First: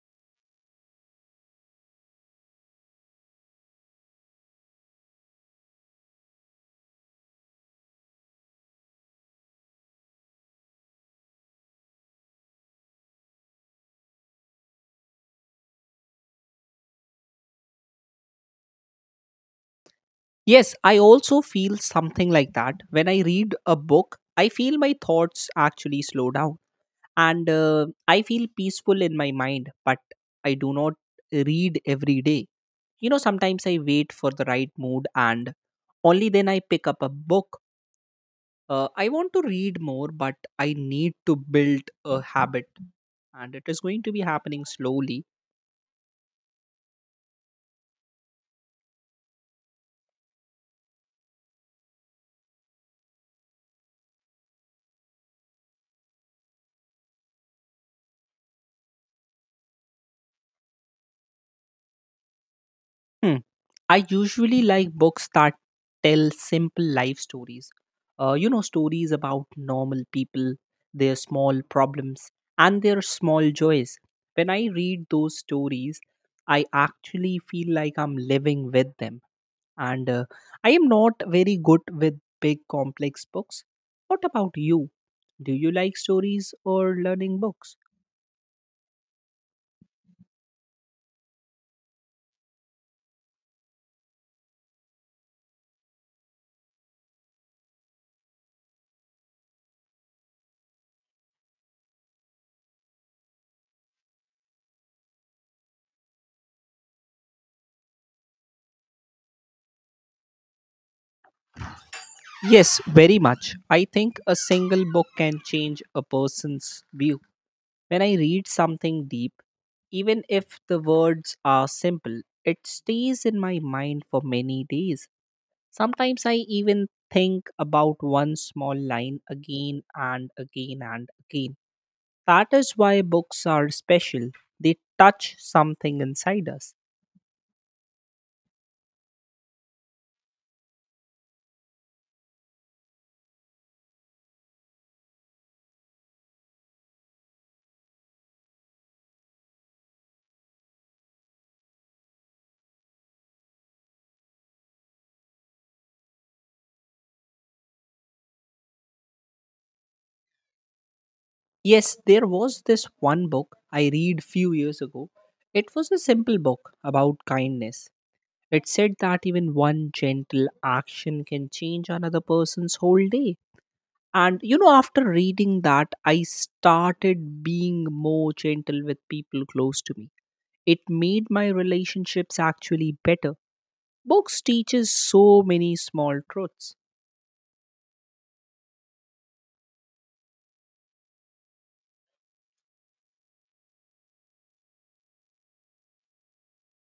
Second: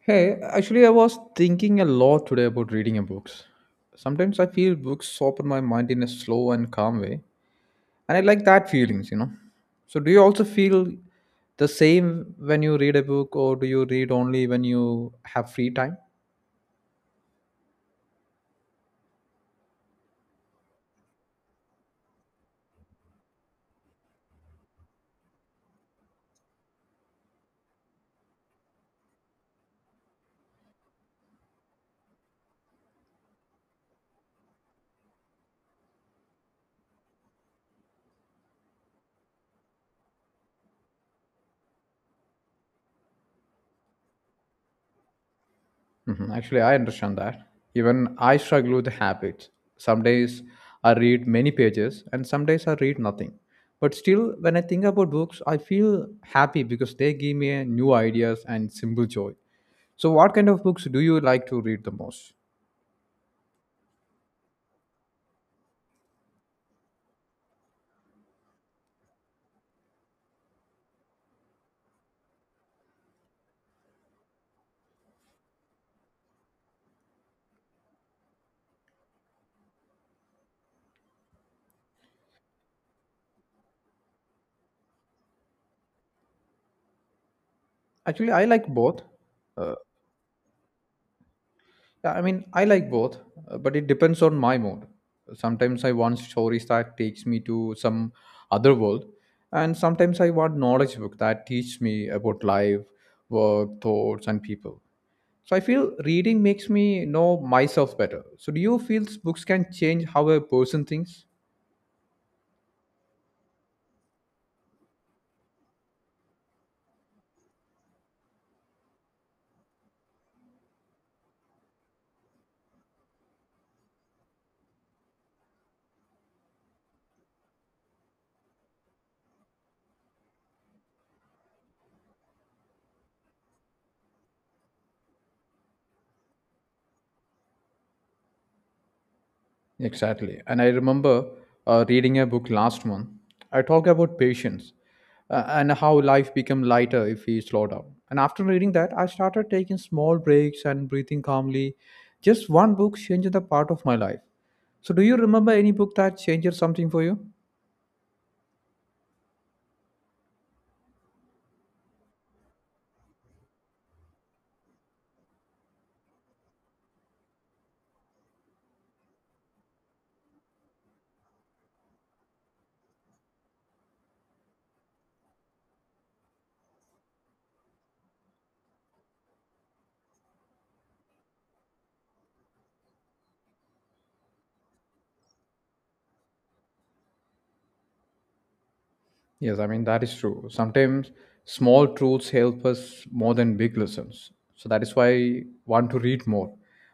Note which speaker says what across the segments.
Speaker 1: Hey, actually, I was thinking a lot today about reading a books. Sometimes I feel books open my mind in a slow and calm way, and I like that feelings. So, do you also feel the same when you read a book, or do you read only when you have free time?
Speaker 2: Yes, I also feel something like that. When I read a book, I feel my thoughts actually slow down and I feel peaceful in my mind, but I do not read every day. You know, sometimes I wait for the right mood and only then I pick up a book. I want to read more, but I need to build a habit and it is going to be happening slowly.
Speaker 1: Mhm. Actually, I understand that. Even I struggle with habits. Some days I read many pages, and some days I read nothing. But still, when I think about books, I feel happy because they give me new ideas and simple joy. So, what kind of books do you like to read the most?
Speaker 2: Hmm. I usually like books that tell simple life stories. You know, stories about normal people, their small problems, and their small joys. When I read those stories, I actually feel like I'm living with them. And I am not very good with big, complex books. What about you? Do you like stories or learning books?
Speaker 1: Actually, I like both. Uh, Yeah, I mean, I like both, but it depends on my mood. Sometimes I want stories that takes me to some other world, and sometimes I want knowledge book that teach me about life, work, thoughts, and people. So I feel reading makes me know myself better. So do you feel books can change how a person thinks?
Speaker 2: Yes, very much. I think a single book can change a person's view. When I read something deep, even if the words are simple, it stays in my mind for many days. Sometimes I even think about one small line again and again and again. That is why books are special. They touch something inside us.
Speaker 1: Exactly. And I remember reading a book last month. I talk about patience and how life become lighter if we slow down. And after reading that, I started taking small breaks and breathing calmly. Just one book changed the part of my life. So, do you remember any book that changed something for you?
Speaker 2: Yes, there was this one book I read few years ago. It was a simple book about kindness. It said that even one gentle action can change another person's whole day. And you know, after reading that, I started being more gentle with people close to me. It made my relationships actually better. Books teaches so many small truths.
Speaker 1: Yes, I mean, that is true. Sometimes small truths help us more than big lessons. So that is why I want to read more.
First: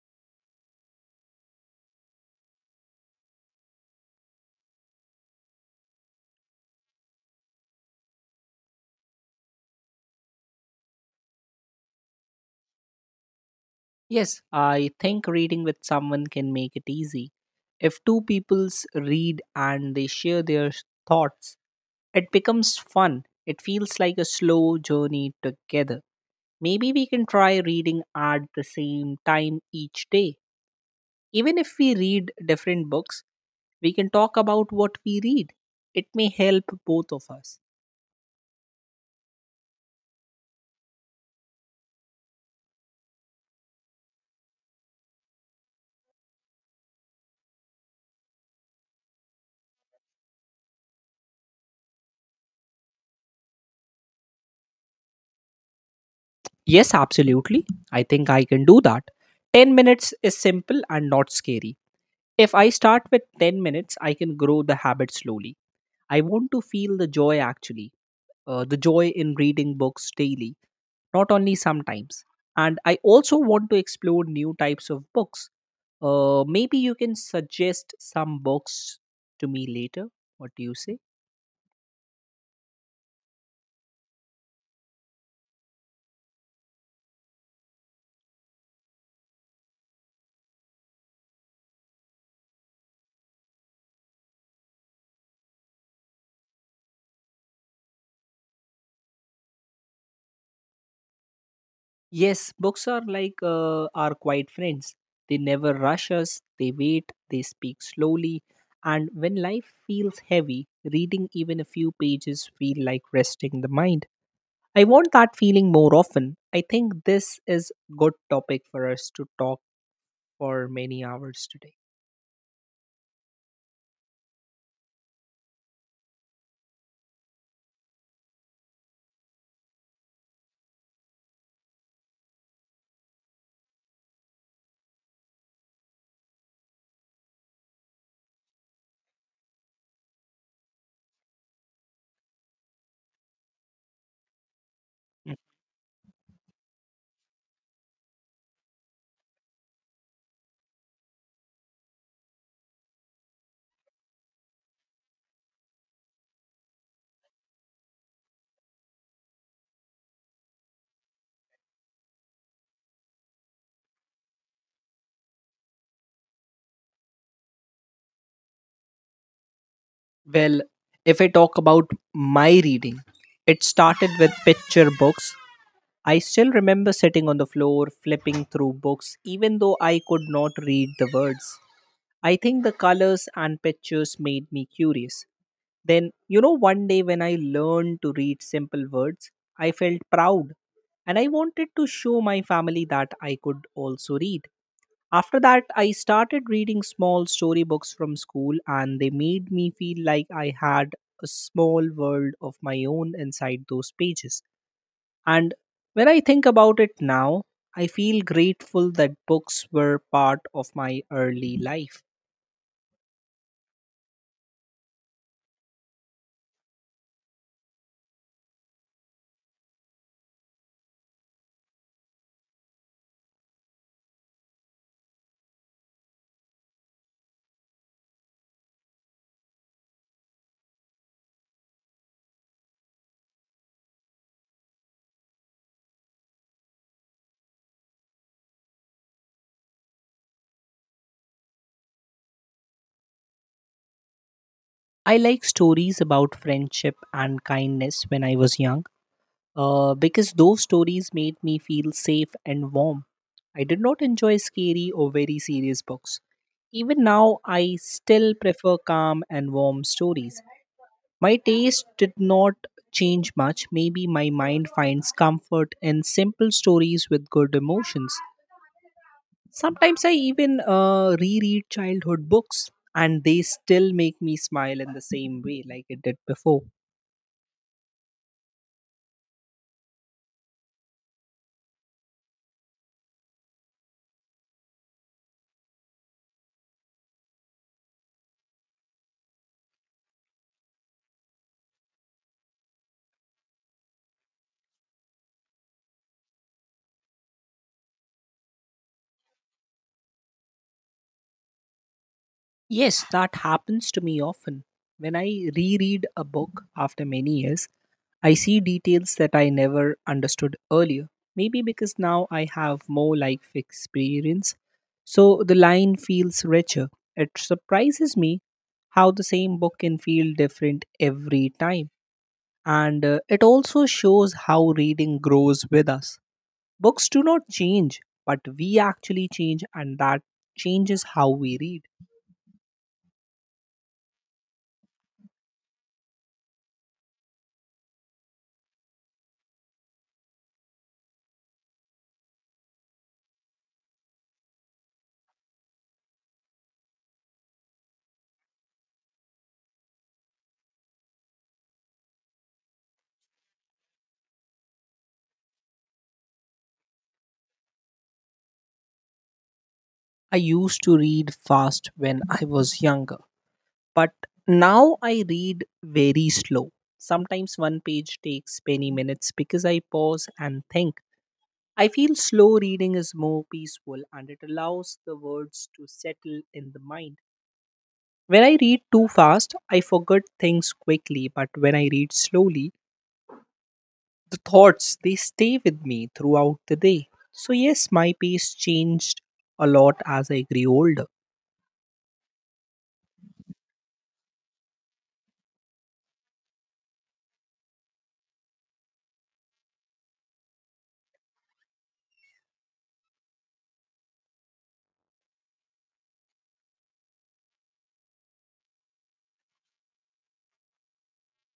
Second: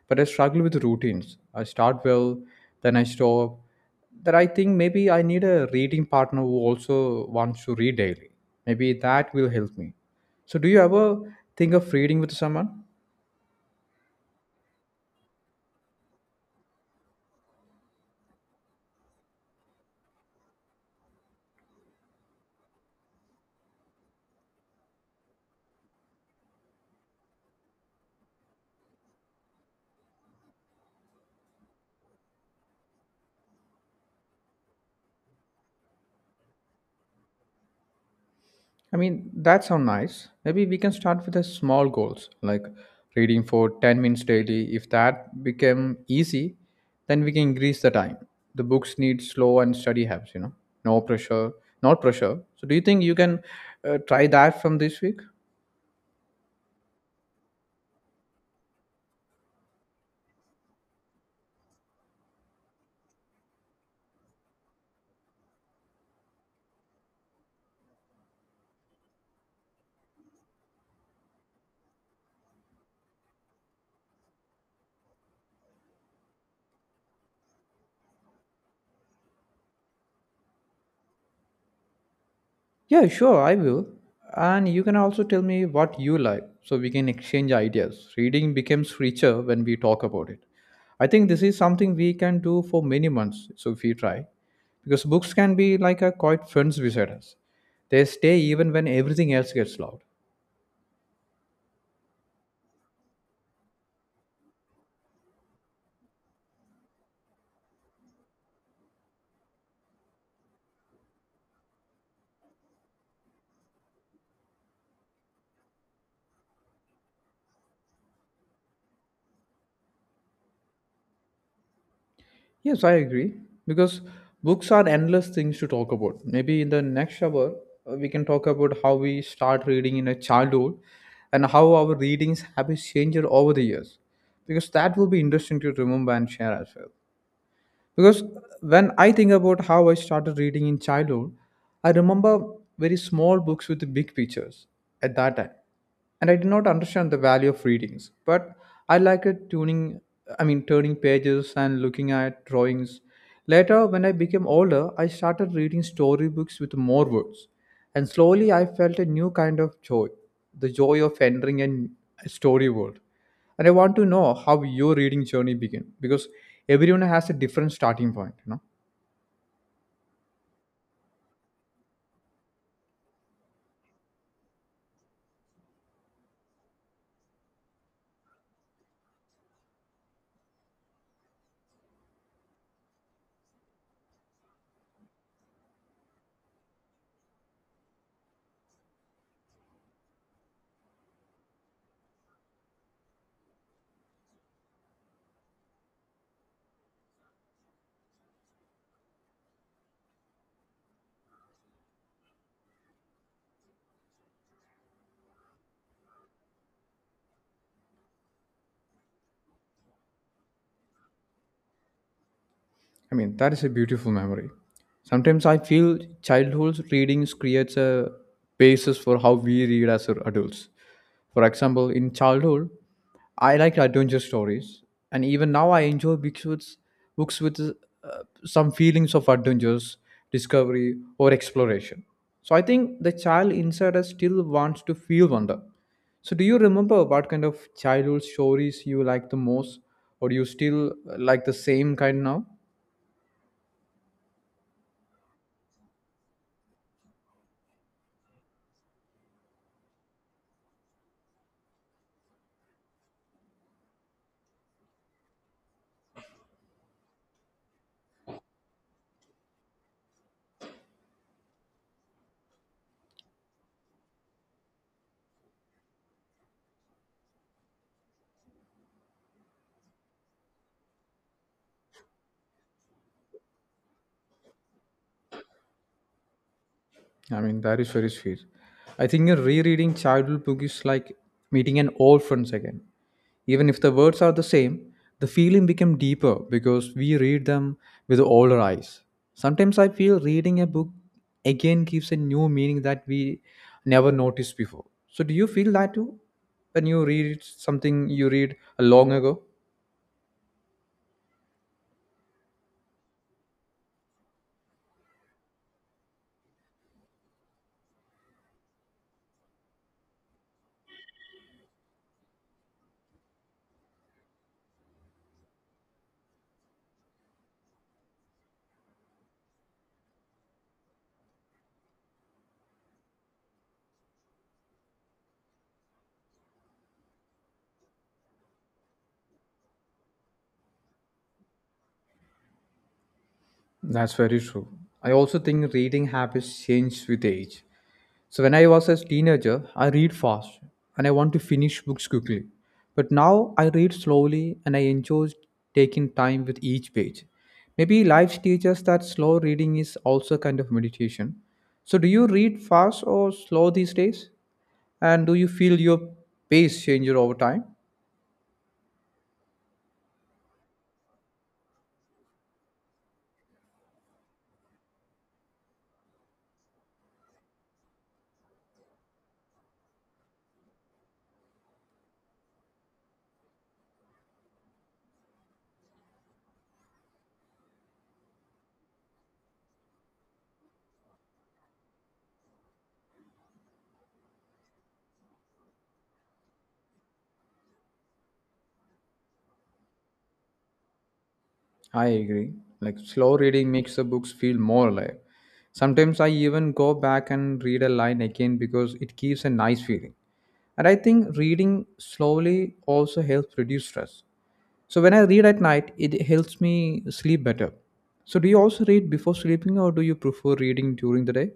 Speaker 1: But I struggle with routines. I start well, then I stop. That I think maybe I need a reading partner who also wants to read daily. Maybe that will help me. So, do you ever think of reading with someone?
Speaker 2: Yes, I think reading with someone can make it easy. If two peoples read and they share their thoughts, it becomes fun. It feels like a slow journey together. Maybe we can try reading at the same time each day. Even if we read different books, we can talk about what we read. It may help both of us.
Speaker 1: I mean, that sounds nice. Maybe we can start with the small goals, like reading for 10 minutes daily. If that become easy, then we can increase the time. The books need slow and steady habits, no pressure, not pressure. So do you think you can try that from this week?
Speaker 2: Yes, absolutely. I think I can do that. 10 minutes is simple and not scary. If I start with 10 minutes, I can grow the habit slowly. I want to feel the joy actually, the joy in reading books daily, not only sometimes. And I also want to explore new types of books. Maybe you can suggest some books to me later. What do you say?
Speaker 1: Yeah, sure, I will. And you can also tell me what you like so we can exchange ideas. Reading becomes richer when we talk about it. I think this is something we can do for many months, so if we try. Because books can be like a quiet friends beside us. They stay even when everything else gets loud.
Speaker 2: Yes, books are like our quiet friends. They never rush us, they wait, they speak slowly. And when life feels heavy, reading even a few pages feel like resting the mind. I want that feeling more often. I think this is good topic for us to talk for many hours today.
Speaker 1: Yes, I agree. Because books are endless things to talk about. Maybe in the next hour, we can talk about how we start reading in a childhood and how our readings habits changed over the years. Because that will be interesting to remember and share as well. Because when I think about how I started reading in childhood, I remember very small books with big pictures at that
Speaker 2: Mm.
Speaker 1: time. And I did not understand the value of readings, but I liked it tuning I mean turning pages and looking at drawings. Later when I became older, I started reading storybooks with more words. And slowly I felt a new kind of joy, the joy of entering a story world and I want to know how your reading journey began because everyone has a different starting point.
Speaker 2: Well, if I talk about my reading, it started with picture books. I still remember sitting on the floor, flipping through books, even though I could not read the words. I think the colors and pictures made me curious. Then, you know, one day when I learned to read simple words, I felt proud and I wanted to show my family that I could also read. After that, I started reading small storybooks from school, and they made me feel like I had a small world of my own inside those pages. And when I think about it now, I feel grateful that books were part of my early life.
Speaker 1: I mean, that is a beautiful memory. Sometimes I feel childhood readings creates a basis for how we read as adults. For example, in childhood, I liked adventure stories, and even now I enjoy books with some feelings of adventures, discovery, or exploration. So I think the child inside us still wants to feel wonder. So do you remember what kind of childhood stories you like the most, or do you still like the same kind now?
Speaker 2: I like stories about friendship and kindness when I was young because those stories made me feel safe and warm. I did not enjoy scary or very serious books. Even now, I still prefer calm and warm stories. My taste did not change much. Maybe my mind finds comfort in simple stories with good emotions. Sometimes I even reread childhood books and they still make me smile in the same way like it did before.
Speaker 1: I mean, that is very sweet. I think a rereading childhood book is like meeting an old friends again. Even if the words are the same, the feeling become deeper because we read them with older eyes. Sometimes I feel reading a book again gives a new meaning that we never noticed before. So do you feel that too? When you read something you read long ago?
Speaker 2: Yes, that happens to me often. When I reread a book after many years, I see details that I never understood earlier. Maybe because now I have more life experience, so the line feels richer. It surprises me how the same book can feel different every time. And it also shows how reading grows with us. Books do not change, but we actually change, and that changes how we read.
Speaker 1: That's very true. I also think reading habits change with age. So when I was a teenager, I read fast and I want to finish books quickly. But now I read slowly and I enjoy taking time with each page. Maybe life teaches that slow reading is also kind of meditation. So do you read fast or slow these days? And do you feel your pace change over time?
Speaker 2: I used to read fast when I was younger, but now I read very slow. Sometimes one page takes many minutes because I pause and think. I feel slow reading is more peaceful and it allows the words to settle in the mind. When I read too fast, I forget things quickly, but when I read slowly, the thoughts they stay with me throughout the day. So yes, my pace changed a lot as I grew older.
Speaker 1: I agree. Like slow reading makes the books feel more alive. Sometimes I even go back and read a line again because it gives a nice feeling. And I think reading slowly also helps reduce stress. So when I read at night, it helps me sleep better. So do you also read before sleeping or do you prefer reading during the day?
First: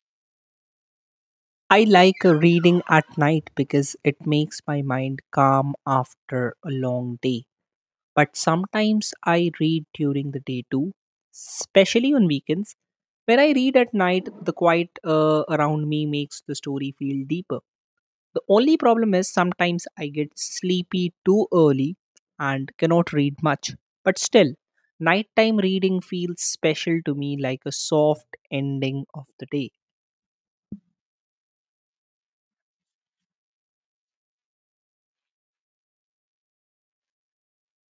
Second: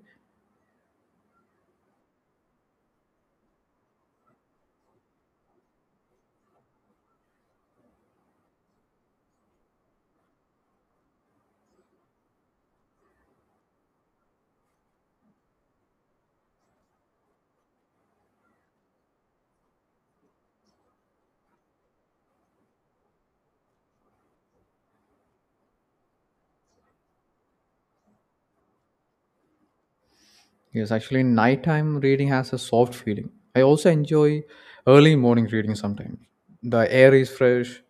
Speaker 2: I like reading at night because it makes my mind calm after a long day. But sometimes I read during the day too, especially on weekends. When I read at night, the quiet around me makes the story feel deeper. The only problem is sometimes I get sleepy too early and cannot read much. But still, nighttime reading feels special to me like a soft ending of the day.
Speaker 1: Yes, actually, nighttime reading has a soft feeling. I also enjoy early morning reading sometimes. The air is fresh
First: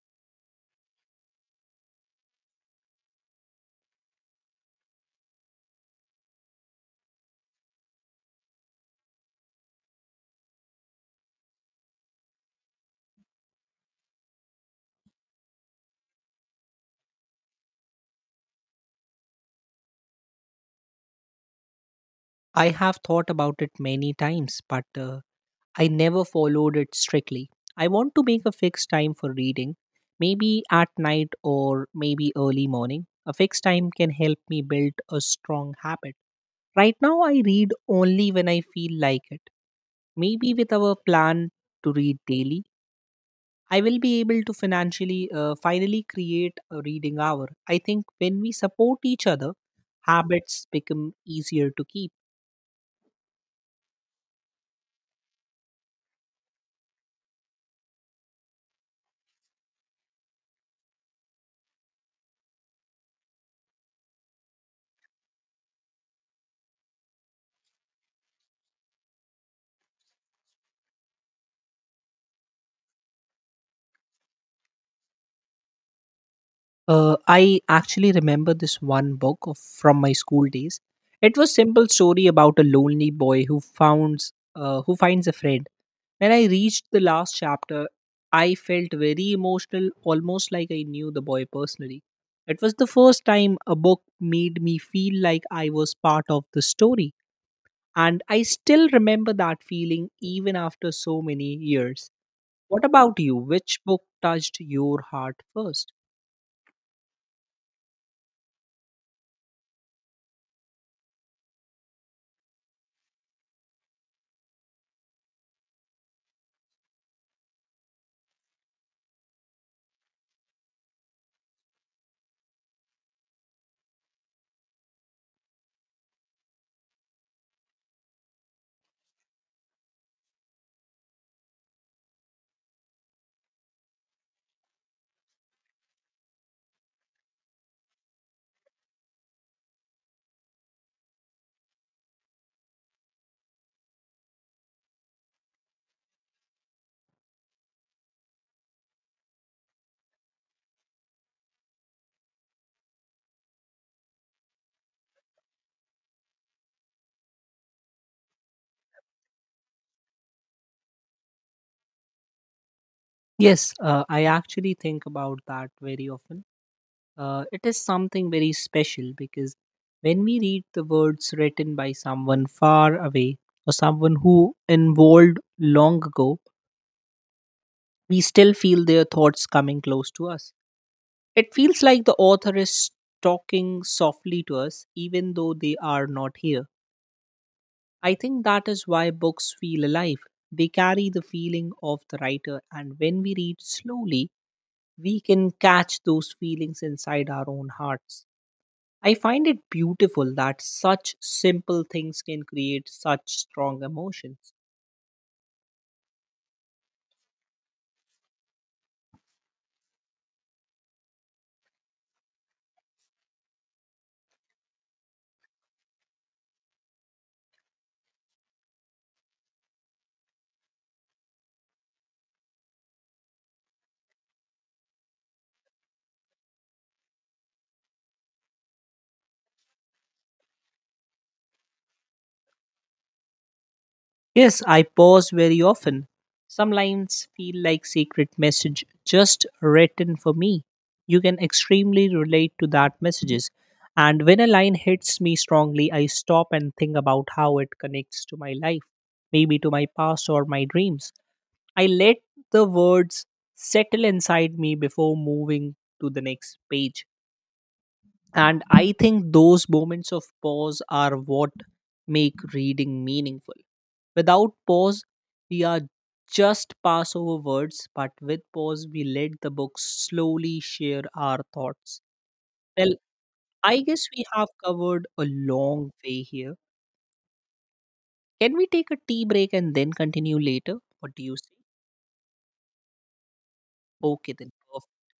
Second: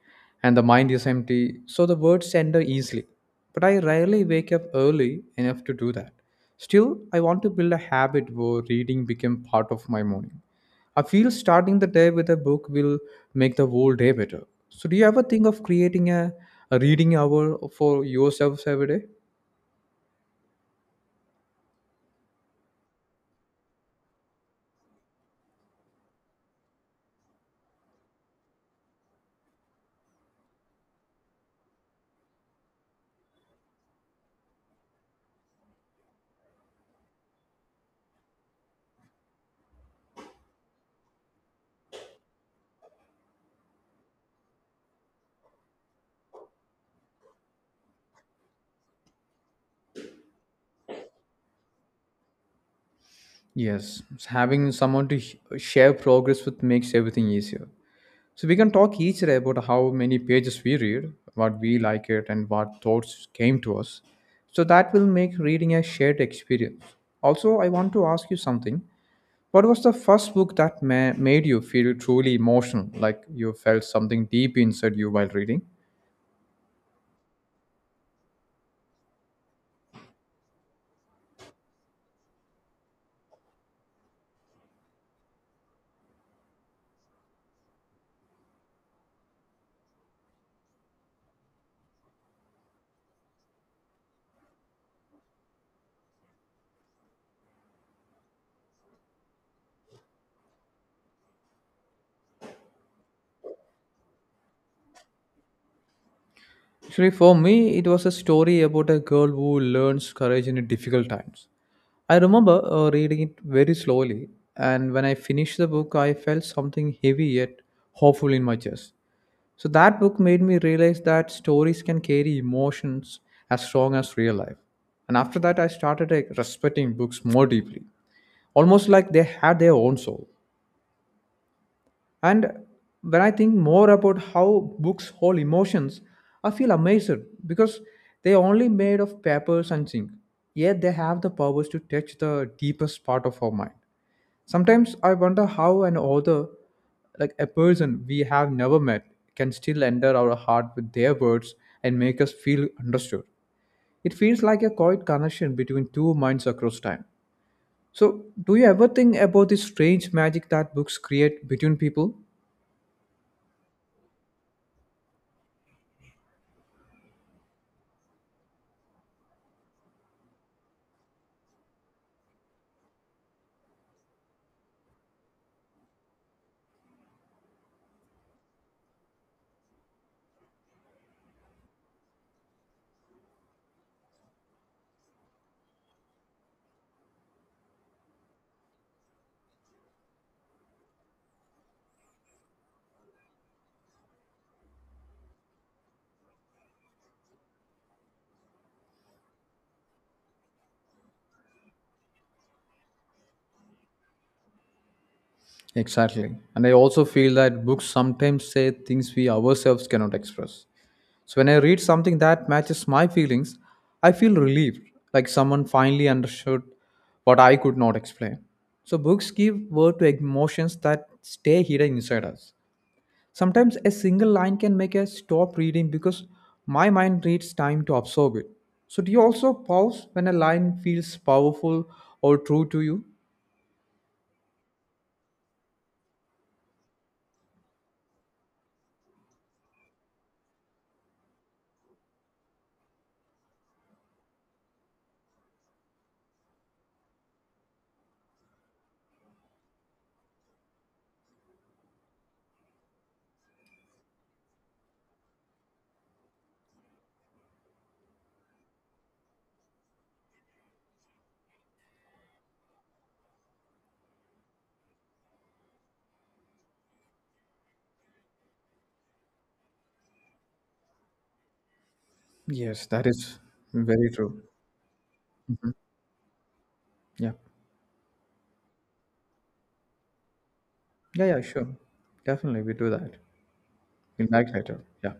Speaker 1: and the mind is empty, so the words enter easily. But I rarely wake up early enough to do that. Still, I want to build a habit where reading become part of my morning. I feel starting the day with a book will make the whole day better. So, do you ever think of creating a reading hour for yourselves every day?
Speaker 2: I have thought about it many times, but I never followed it strictly. I want to make a fixed time for reading, maybe at night or maybe early morning. A fixed time can help me build a strong habit. Right now, I read only when I feel like it. Maybe with our plan to read daily, I will be able to financially finally create a reading hour. I think when we support each other, habits become easier to keep.
Speaker 1: Yes, having someone to sh- share progress with makes everything easier. So we can talk each day about how many pages we read, what we like it, and what thoughts came to us. So that will make reading a shared experience. Also, I want to ask you something. What was the first book that ma- made you feel truly emotional, like you felt something deep inside you while reading?
Speaker 2: I actually remember this one book from my school days. It was simple story about a lonely boy who founds who finds a friend. When I reached the last chapter, I felt very emotional, almost like I knew the boy personally. It was the first time a book made me feel like I was part of the story, and I still remember that feeling even after so many years. What about you? Which book touched your heart first?
Speaker 1: Actually, for me, it was a story about a girl who learns courage in difficult times. I remember reading it very slowly, and when I finished the book, I felt something heavy yet hopeful in my chest. So, that book made me realize that stories can carry emotions as strong as real life. And after that, I started like, respecting books more deeply, almost like they had their own soul. And when I think more about how books hold emotions, I feel amazed because they are only made of papers and ink, yet they have the powers to touch the deepest part of our mind. Sometimes I wonder how an author, like a person we have never met, can still enter our heart with their words and make us feel understood. It feels like a quiet connection between two minds across time. So, do you ever think about this strange magic that books create between people?
Speaker 2: Yes, I actually think about that very often. It is something very special because when we read the words written by someone far away or someone who evolved long ago, we still feel their thoughts coming close to us. It feels like the author is talking softly to us, even though they are not here. I think that is why books feel alive. They carry the feeling of the writer, and when we read slowly, we can catch those feelings inside our own hearts. I find it beautiful that such simple things can create such strong emotions.
Speaker 1: Exactly. And I also feel that books sometimes say things we ourselves cannot express. So when I read something that matches my feelings, I feel relieved, like someone finally understood what I could not explain. So books give word to emotions that stay hidden inside us. Sometimes a single line can make us stop reading because my mind needs time to absorb it. So do you also pause when a line feels powerful or true to you?
Speaker 2: Yes, I pause very often. Some lines feel like secret message just written for me. You can extremely relate to that messages. And when a line hits me strongly, I stop and think about how it connects to my life, maybe to my past or my dreams. I let the words settle inside me before moving to the next page. And I think those moments of pause are what make reading meaningful. Without pause, we are just pass over words, but with pause, we let the book slowly share our thoughts.
Speaker 1: Yes,
Speaker 2: Well,
Speaker 1: that is
Speaker 2: I guess
Speaker 1: very
Speaker 2: we
Speaker 1: true.
Speaker 2: have covered a long way here.
Speaker 1: Yeah.
Speaker 2: Can we take a tea break and then continue later? What do
Speaker 1: Yeah,
Speaker 2: you
Speaker 1: yeah,
Speaker 2: say?
Speaker 1: sure. Definitely, we do that. In
Speaker 2: Okay, then.
Speaker 1: back later. Yeah.